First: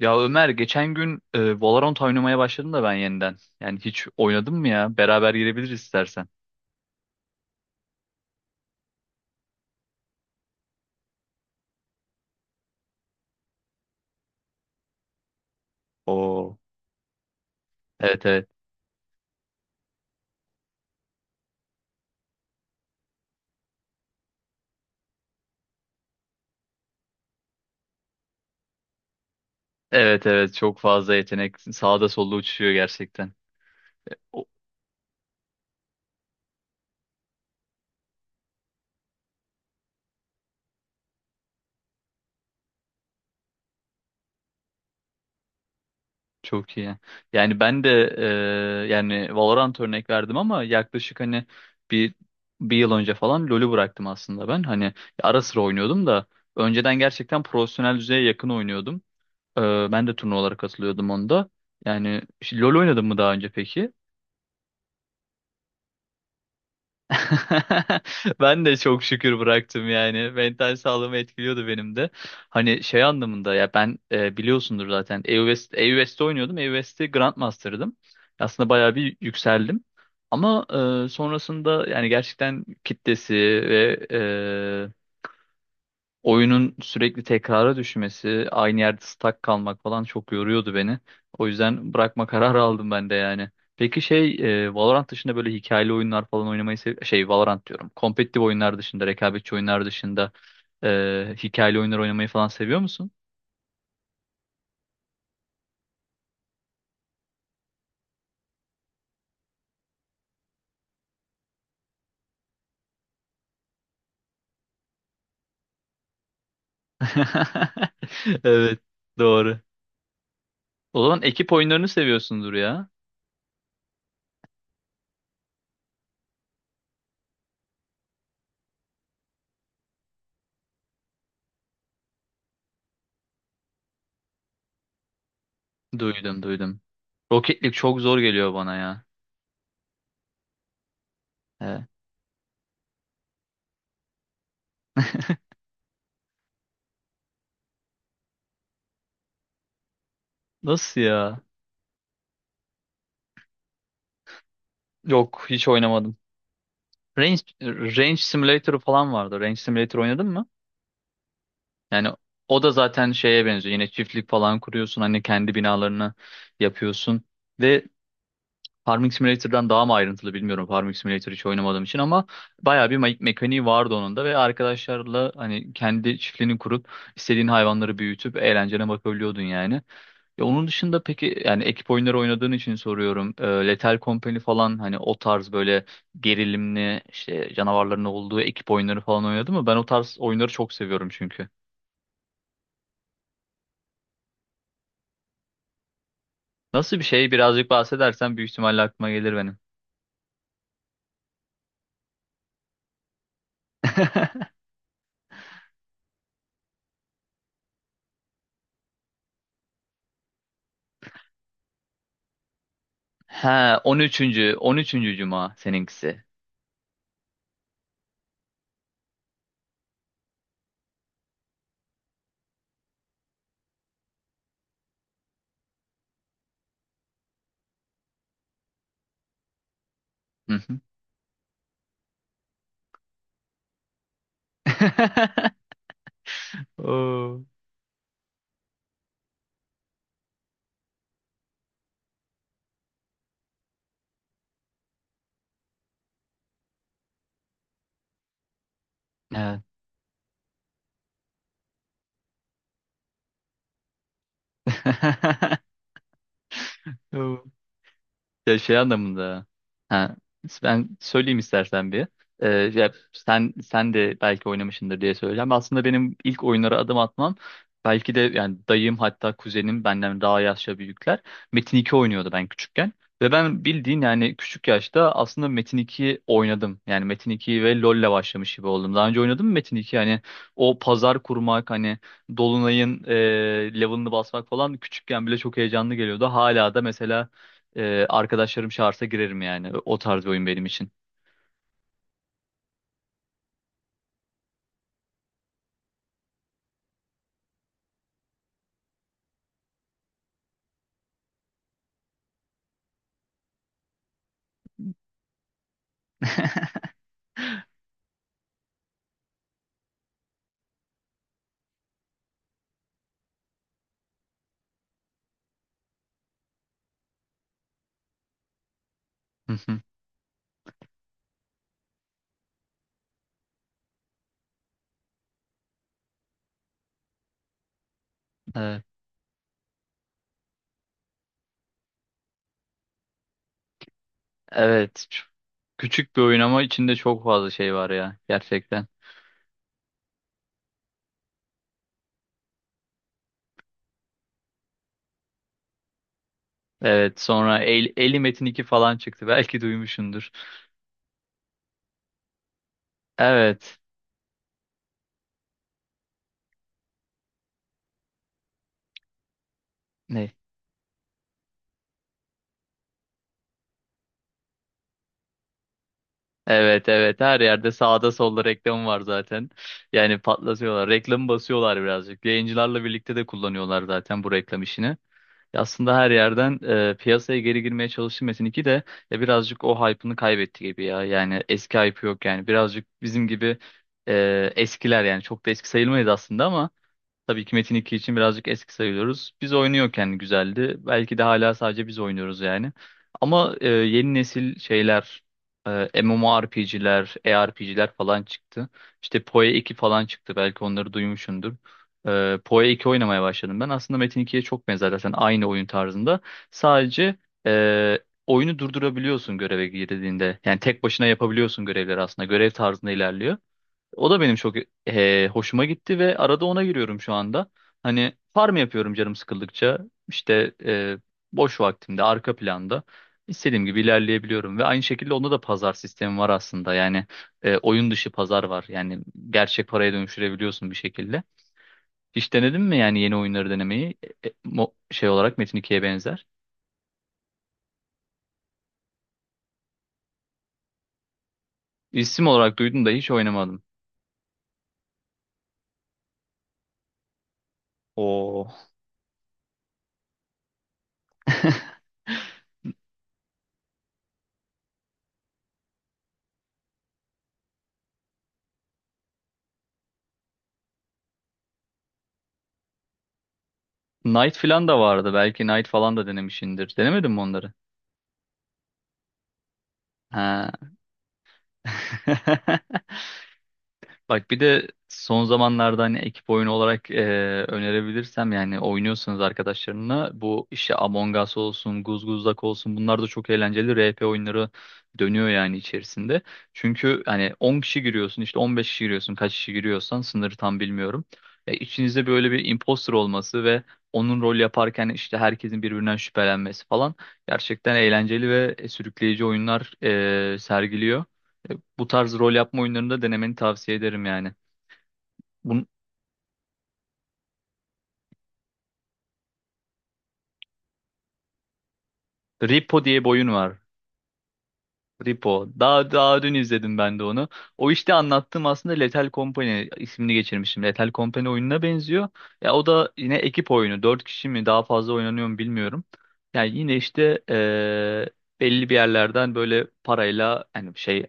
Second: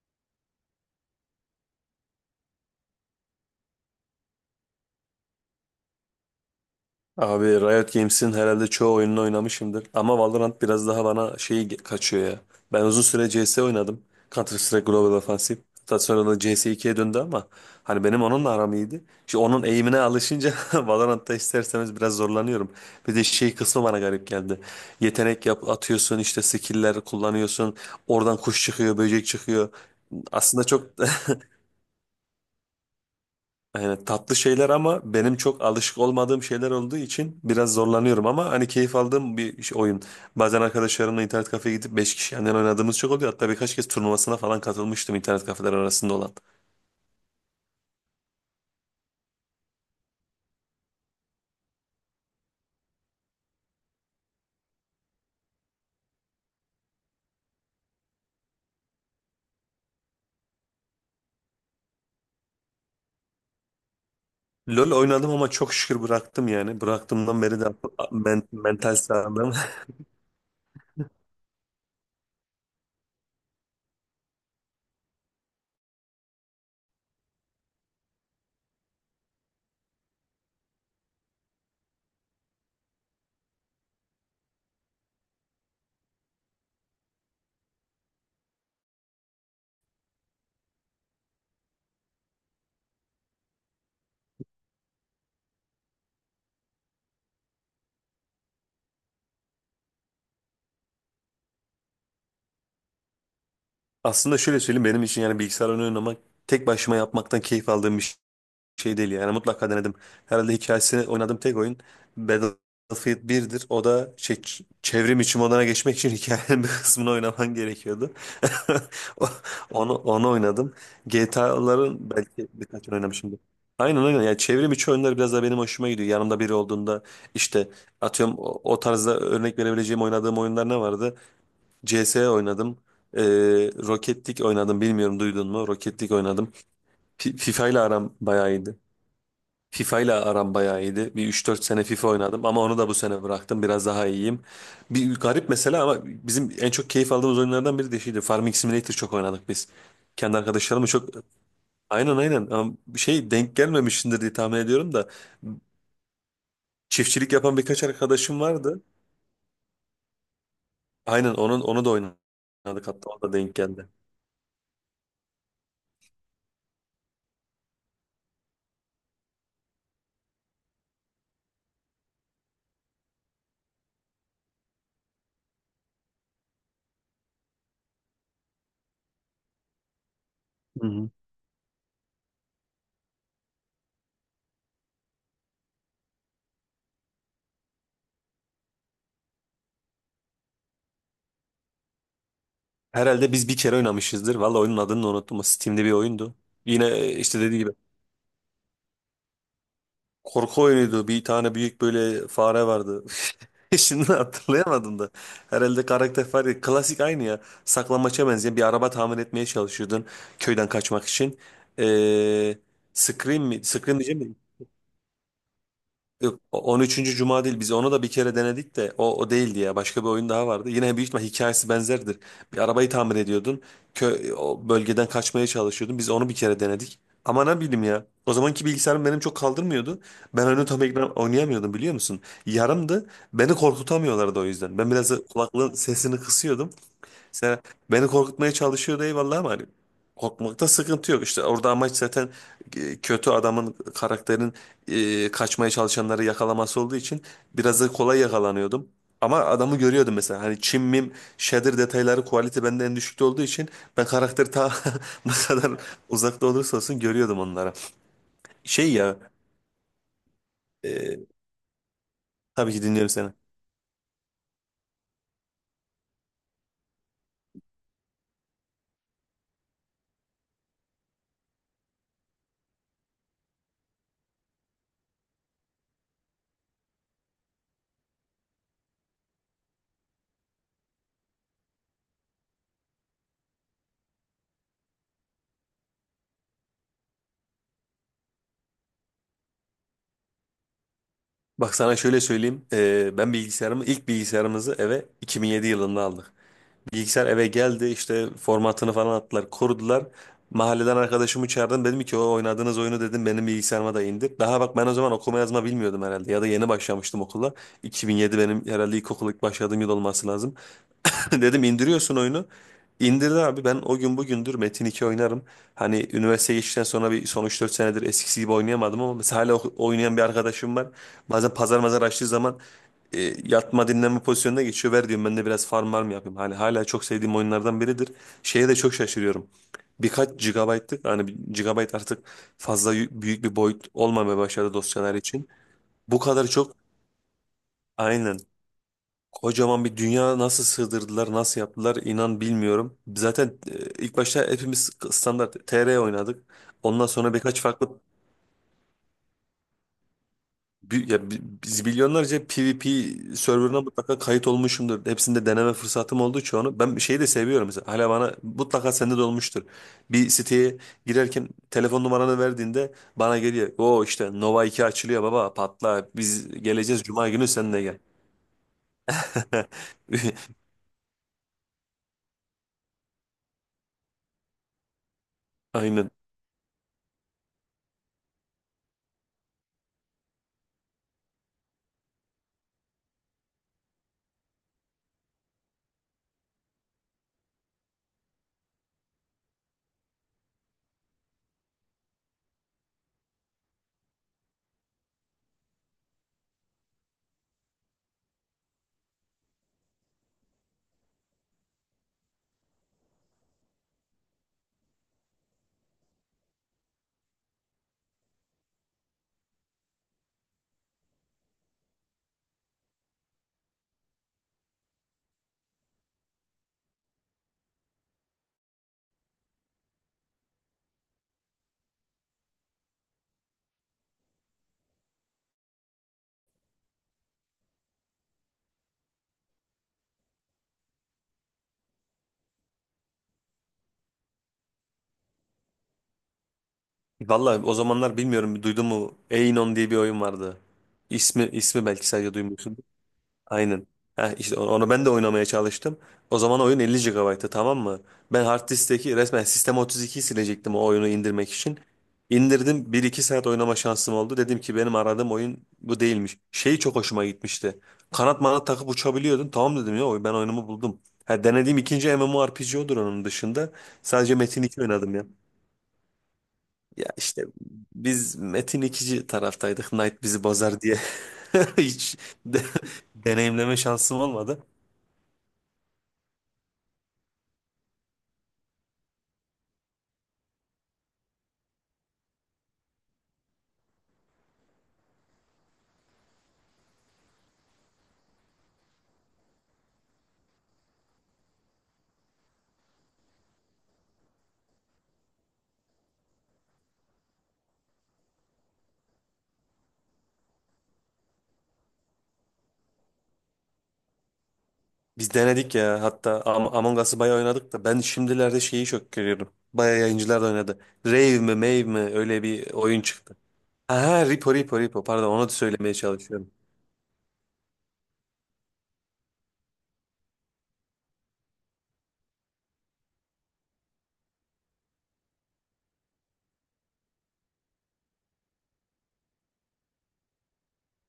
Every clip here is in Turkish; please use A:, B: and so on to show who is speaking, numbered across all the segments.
A: Ya Ömer geçen gün Valorant oynamaya başladım da ben yeniden. Yani hiç oynadın mı ya? Beraber girebiliriz istersen.
B: Abi Riot Games'in herhalde çoğu oyununu oynamışımdır. Ama Valorant biraz daha bana kaçıyor ya. Ben uzun süre CS oynadım. Counter Strike Global Offensive. Hatta sonra da
A: Oo.
B: CS2'ye döndü ama hani benim
A: Evet, evet.
B: onunla aram iyiydi. Şimdi onun eğimine alışınca Valorant'ta isterseniz biraz zorlanıyorum. Bir de şey kısmı bana garip geldi. Yetenek atıyorsun işte skill'ler kullanıyorsun. Oradan kuş çıkıyor, böcek çıkıyor.
A: Evet, evet.
B: Aslında
A: Çok
B: çok
A: fazla yetenek sağda solda uçuşuyor gerçekten.
B: yani tatlı
A: O-
B: şeyler ama benim çok alışık olmadığım şeyler olduğu için biraz zorlanıyorum ama hani keyif aldığım bir oyun. Bazen arkadaşlarımla internet kafeye gidip 5 kişi yandan oynadığımız çok oluyor. Hatta birkaç kez turnuvasına falan katılmıştım internet kafeler arasında olan.
A: Çok iyi. Yani ben de yani Valorant örnek verdim ama yaklaşık hani bir bir yıl önce falan LoL'ü bıraktım aslında ben. Hani ara sıra oynuyordum da önceden gerçekten profesyonel düzeye yakın oynuyordum. E, ben de turnuvalara katılıyordum onda. Yani işte LoL oynadın mı daha önce peki?
B: LoL oynadım ama çok şükür bıraktım yani. Bıraktığımdan beri de
A: Ben de
B: mental
A: çok şükür
B: sağlığım.
A: bıraktım yani. Mental sağlığımı etkiliyordu benim de. Hani şey anlamında ya ben biliyorsundur zaten EU-West'te oynuyordum. EU-West'te Grandmaster'dım. Aslında bayağı bir yükseldim. Ama sonrasında yani gerçekten kitlesi ve oyunun sürekli tekrara düşmesi, aynı yerde stuck kalmak falan çok yoruyordu beni. O yüzden bırakma kararı aldım ben de yani. Peki şey Valorant dışında böyle hikayeli oyunlar falan oynamayı şey Valorant diyorum. Kompetitif oyunlar dışında, rekabetçi oyunlar dışında hikayeli oyunlar oynamayı falan seviyor musun?
B: Aslında şöyle söyleyeyim, benim için yani bilgisayar oyunu oynamak tek başıma yapmaktan keyif aldığım bir şey. Şey değil yani, mutlaka denedim. Herhalde hikayesini oynadığım tek oyun Battlefield birdir. O da çevrim içi moduna geçmek için hikayenin bir kısmını oynaman gerekiyordu.
A: Evet,
B: O-
A: doğru.
B: onu oynadım.
A: O zaman ekip oyunlarını
B: GTA'ların belki
A: seviyorsundur ya.
B: birkaç oynamışımdır. Aynen, aynen, yani çevrim içi oyunlar biraz da benim hoşuma gidiyor. Yanımda biri olduğunda işte atıyorum o tarzda örnek verebileceğim oynadığım oyunlar ne vardı? CS oynadım. Ee, Rocket League oynadım, bilmiyorum duydun mu? Rocket League
A: Duydum,
B: oynadım.
A: duydum. Rocket
B: FIFA
A: League
B: ile
A: çok
B: aram
A: zor
B: bayağı
A: geliyor
B: iyiydi.
A: bana ya.
B: FIFA ile aram bayağı iyiydi. Bir üç dört sene
A: Evet.
B: FIFA oynadım ama onu da bu sene bıraktım. Biraz daha iyiyim. Bir garip mesela ama bizim en çok keyif aldığımız oyunlardan biri de şeydi. Farming Simulator çok oynadık biz. Kendi arkadaşlarımla
A: Nasıl
B: çok,
A: ya?
B: aynen, aynen, ama şey denk gelmemişsindir diye tahmin ediyorum da
A: Yok, hiç oynamadım.
B: çiftçilik
A: Range,
B: yapan birkaç
A: Range
B: arkadaşım
A: Simulator'ı
B: vardı.
A: falan vardı. Range Simulator oynadın mı?
B: Aynen onu da
A: Yani o da
B: oynadık, hatta
A: zaten
B: o da
A: şeye
B: denk
A: benziyor. Yine
B: geldi.
A: çiftlik falan kuruyorsun. Hani kendi binalarını yapıyorsun. Ve Farming Simulator'dan daha mı ayrıntılı bilmiyorum. Farming Simulator hiç oynamadığım için ama bayağı bir mekaniği vardı onun da ve arkadaşlarla hani kendi çiftliğini kurup istediğin hayvanları büyütüp eğlencene bakabiliyordun yani. Ya onun
B: Hı
A: dışında
B: hı.
A: peki yani ekip oyunları oynadığın için soruyorum. Lethal Company falan hani o tarz böyle gerilimli işte canavarların olduğu ekip oyunları falan oynadı mı? Ben o tarz oyunları çok seviyorum çünkü.
B: Herhalde biz bir kere oynamışızdır. Valla oyunun adını da unuttum. O Steam'de bir oyundu.
A: Nasıl bir
B: Yine
A: şey
B: işte dediği
A: birazcık
B: gibi
A: bahsedersen büyük ihtimalle aklıma gelir benim.
B: korku oyunuydu. Bir tane büyük böyle fare vardı. Şimdi hatırlayamadım da. Herhalde karakter fare. Klasik aynı ya. Saklambaça benzeyen bir araba tamir etmeye çalışıyordun. Köyden kaçmak için. Ee, Scream
A: He,
B: mi? Scream diyeceğim.
A: 13. 13. Cuma seninkisi.
B: Yok, 13. Cuma değil. Biz onu da bir kere denedik de o değildi ya. Başka bir oyun daha vardı. Yine büyük ihtimal hikayesi benzerdir. Bir arabayı tamir ediyordun. O bölgeden kaçmaya çalışıyordun. Biz onu bir kere denedik. Ama ne bileyim ya. O zamanki bilgisayarım benim çok kaldırmıyordu. Ben
A: Hı
B: onu
A: hı.
B: tam ekran oynayamıyordum, biliyor musun? Yarımdı. Beni korkutamıyorlardı o yüzden. Ben biraz da kulaklığın sesini kısıyordum.
A: Oo.
B: Mesela beni korkutmaya çalışıyordu, eyvallah, ama hani korkmakta sıkıntı yok. İşte orada amaç zaten kötü adamın, karakterin kaçmaya çalışanları yakalaması olduğu için biraz da kolay yakalanıyordum. Ama
A: Evet.
B: adamı görüyordum mesela. Hani çim mim shader detayları quality bende en düşükte olduğu için ben karakteri ta ne kadar uzakta olursa olsun görüyordum onlara.
A: Ya şey
B: Şey ya
A: anlamında. Ha, ben
B: e,
A: söyleyeyim istersen bir. Ee,
B: tabii ki
A: ya
B: dinliyorum seni.
A: sen de belki oynamışsındır diye söyleyeceğim. Aslında benim ilk oyunlara adım atmam belki de yani dayım hatta kuzenim benden daha yaşça büyükler Metin 2 oynuyordu ben küçükken. Ve ben bildiğin yani küçük yaşta aslında Metin 2 oynadım. Yani Metin 2 ve LoL'le başlamış gibi oldum. Daha önce oynadım mı Metin 2? Yani o pazar kurmak hani Dolunay'ın level'ını basmak falan küçükken bile çok heyecanlı geliyordu. Hala da mesela arkadaşlarım çağırsa girerim yani. O tarz bir oyun benim için.
B: Bak sana şöyle söyleyeyim. Ben ilk bilgisayarımızı eve 2007 yılında aldık. Bilgisayar eve geldi, işte formatını falan attılar, korudular. Mahalleden arkadaşımı çağırdım, dedim ki o oynadığınız oyunu dedim benim bilgisayarıma da indir. Daha bak ben o zaman okuma yazma bilmiyordum herhalde, ya da yeni başlamıştım okula. 2007 benim herhalde ilkokul ilk başladığım yıl olması lazım. Dedim indiriyorsun oyunu. İndirdi abi, ben o gün bugündür Metin 2 oynarım. Hani üniversiteye geçtikten sonra son üç dört senedir eskisi gibi oynayamadım ama mesela
A: Hı
B: hala
A: hı.
B: oynayan bir arkadaşım var. Bazen pazar mazar açtığı zaman yatma dinlenme pozisyonuna geçiyor. Ver diyorum ben de biraz farm var mı yapayım. Hani hala çok sevdiğim oyunlardan biridir. Şeye de
A: Evet.
B: çok şaşırıyorum. Birkaç gigabaytlık, hani 1 gigabayt artık fazla büyük bir boyut olmamaya başladı
A: Evet.
B: dosyalar için.
A: Küçük
B: Bu
A: bir oyun
B: kadar
A: ama
B: çok,
A: içinde çok fazla şey var ya
B: aynen,
A: gerçekten.
B: kocaman bir dünya nasıl sığdırdılar, nasıl yaptılar, inan bilmiyorum. Zaten ilk başta hepimiz standart TR oynadık. Ondan
A: Evet,
B: sonra
A: sonra
B: birkaç farklı
A: Eli Metin 2 falan çıktı. Belki duymuşsundur.
B: biz milyonlarca PvP
A: Evet.
B: serverına mutlaka kayıt olmuşumdur. Hepsinde deneme fırsatım oldu çoğunu. Ben şeyi de seviyorum mesela. Hala bana mutlaka sende de olmuştur. Bir
A: Ne?
B: siteye girerken telefon numaranı verdiğinde bana geliyor. O işte Nova 2 açılıyor, baba patla. Biz
A: Evet,
B: geleceğiz
A: evet.
B: Cuma
A: Her
B: günü,
A: yerde
B: sen de gel.
A: sağda solda reklam var zaten. Yani patlatıyorlar. Reklamı basıyorlar birazcık. Yayıncılarla birlikte de kullanıyorlar zaten bu reklam işini. Ya aslında her
B: Aynen.
A: yerden piyasaya geri girmeye çalıştı Metin 2 de ya birazcık o hype'ını kaybetti gibi ya. Yani eski hype yok yani. Birazcık bizim gibi eskiler yani çok da eski sayılmayız aslında ama tabii ki Metin 2 için birazcık eski sayılıyoruz. Biz oynuyorken güzeldi. Belki de hala sadece biz oynuyoruz yani. Ama yeni nesil şeyler, MMORPG'ler, ARPG'ler falan çıktı. İşte PoE 2 falan çıktı. Belki onları duymuşsundur. PoE 2 oynamaya başladım ben. Aslında Metin 2'ye çok benzer zaten aynı oyun tarzında. Sadece e, oyunu durdurabiliyorsun göreve girdiğinde. Yani tek başına yapabiliyorsun görevleri aslında. Görev tarzında ilerliyor. O da benim çok hoşuma gitti ve arada ona giriyorum şu anda. Hani farm yapıyorum canım sıkıldıkça. İşte boş vaktimde arka planda istediğim gibi ilerleyebiliyorum ve aynı şekilde onda da pazar sistemi var aslında. Yani oyun dışı pazar var. Yani gerçek paraya dönüştürebiliyorsun bir şekilde. Hiç denedin mi yani yeni oyunları denemeyi? Şey olarak Metin 2'ye benzer.
B: Valla o zamanlar bilmiyorum duydun mu? Einon diye bir oyun vardı. İsmi belki
A: İsim
B: sadece
A: olarak
B: duymuşsun.
A: duydum da hiç oynamadım.
B: Aynen. Heh, işte onu ben de oynamaya çalıştım. O zaman oyun 50 GB'tı, tamam mı? Ben
A: Oo.
B: hard diskteki resmen Sistem 32'yi silecektim o oyunu indirmek için. İndirdim, bir iki saat oynama şansım oldu. Dedim ki benim aradığım oyun bu değilmiş. Şeyi çok hoşuma gitmişti. Kanat manat takıp uçabiliyordun. Tamam dedim ya, ben oyunumu buldum. Ha, denediğim ikinci MMORPG odur onun dışında. Sadece
A: Knight
B: Metin
A: falan da
B: 2
A: vardı.
B: oynadım ya.
A: Belki Knight falan da denemişsindir.
B: Ya
A: Denemedin mi
B: işte
A: onları?
B: biz Metin ikinci taraftaydık. Knight bizi
A: Ha.
B: bozar diye hiç de- deneyimleme şansım
A: Bak bir
B: olmadı.
A: de son zamanlarda hani ekip oyunu olarak önerebilirsem yani oynuyorsanız arkadaşlarınla bu işte Among Us olsun, Guzguzlak olsun bunlar da çok eğlenceli RP oyunları dönüyor yani içerisinde. Çünkü hani 10 kişi giriyorsun işte 15 kişi giriyorsun kaç kişi giriyorsan sınırı tam bilmiyorum. E, içinizde böyle bir imposter olması ve onun rol yaparken işte herkesin birbirinden şüphelenmesi falan gerçekten eğlenceli ve sürükleyici oyunlar sergiliyor. Bu tarz rol yapma oyunlarında denemeni tavsiye ederim yani.
B: Biz
A: Bun
B: denedik ya, hatta Among Us'ı bayağı oynadık da ben şimdilerde şeyi çok görüyorum. Bayağı yayıncılar da oynadı. Rave mi Mave mi öyle bir
A: Repo
B: oyun
A: diye bir oyun
B: çıktı.
A: var.
B: Ha, ha, Repo, Repo, Repo, pardon, onu
A: Repo.
B: da
A: Daha
B: söylemeye
A: daha dün
B: çalışıyorum.
A: izledim ben de onu. O işte anlattığım aslında Lethal Company ismini geçirmişim. Lethal Company oyununa benziyor. Ya o da yine ekip oyunu. 4 kişi mi daha fazla oynanıyor mu bilmiyorum. Yani yine işte belli bir yerlerden böyle parayla yani şey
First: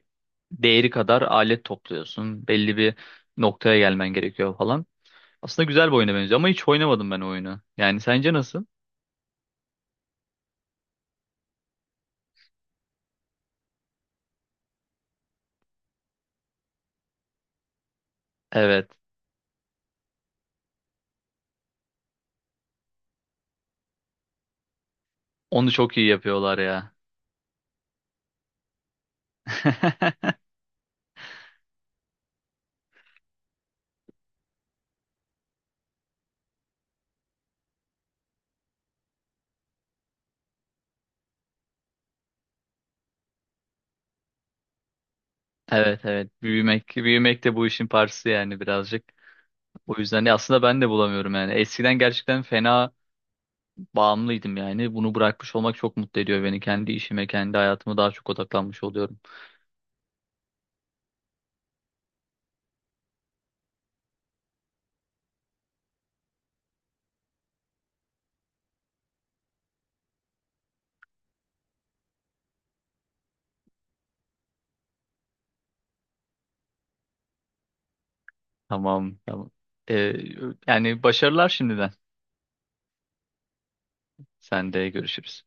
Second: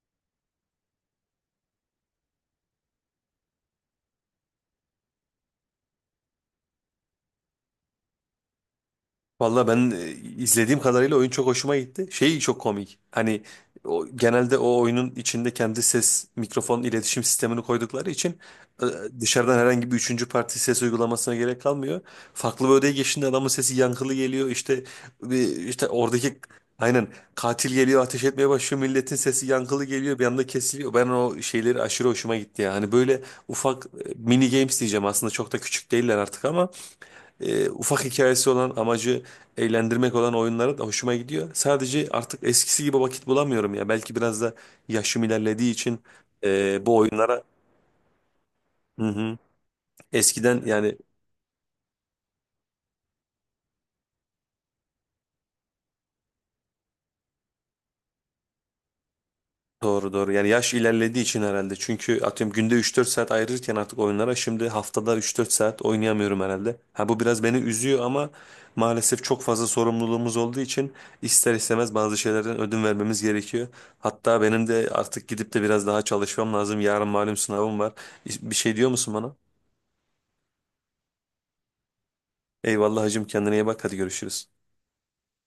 A: değeri kadar alet topluyorsun. Belli bir noktaya gelmen gerekiyor falan. Aslında güzel bir oyuna benziyor ama hiç oynamadım ben o oyunu. Yani sence nasıl?
B: Valla ben izlediğim kadarıyla oyun çok hoşuma gitti. Şey çok komik. Hani genelde o oyunun içinde kendi ses mikrofon iletişim sistemini koydukları için e,
A: Evet.
B: dışarıdan herhangi bir üçüncü parti ses uygulamasına gerek kalmıyor. Farklı bir odaya geçtiğinde adamın sesi yankılı geliyor. İşte
A: Onu
B: işte
A: çok iyi
B: oradaki,
A: yapıyorlar ya.
B: aynen, katil geliyor ateş etmeye başlıyor. Milletin sesi yankılı geliyor, bir anda kesiliyor. Ben o şeyleri aşırı hoşuma gitti ya. Hani böyle ufak mini games diyeceğim, aslında çok da küçük değiller artık ama ufak hikayesi olan, amacı eğlendirmek olan oyunlara da hoşuma gidiyor. Sadece artık eskisi gibi vakit bulamıyorum ya. Belki biraz da yaşım ilerlediği
A: Evet,
B: için
A: evet. Büyümek,
B: bu
A: büyümek
B: oyunlara.
A: de bu işin parçası yani birazcık.
B: Hı hı.
A: O yüzden ya aslında
B: Eskiden
A: ben de
B: yani,
A: bulamıyorum yani. Eskiden gerçekten fena bağımlıydım yani. Bunu bırakmış olmak çok mutlu ediyor beni. Kendi işime, kendi hayatıma daha çok odaklanmış oluyorum.
B: doğru doğru. Yani yaş ilerlediği için herhalde. Çünkü atıyorum günde üç dört saat ayırırken artık oyunlara şimdi haftada üç dört saat oynayamıyorum herhalde. Ha bu biraz beni üzüyor ama maalesef çok fazla sorumluluğumuz olduğu için ister istemez bazı şeylerden ödün vermemiz gerekiyor. Hatta benim de artık gidip de biraz daha çalışmam lazım. Yarın malum sınavım var. Bir şey diyor musun
A: Tamam,
B: bana?
A: tamam. Ee, yani başarılar şimdiden.
B: Eyvallah hacım, kendine iyi bak, hadi görüşürüz.
A: Sen de görüşürüz.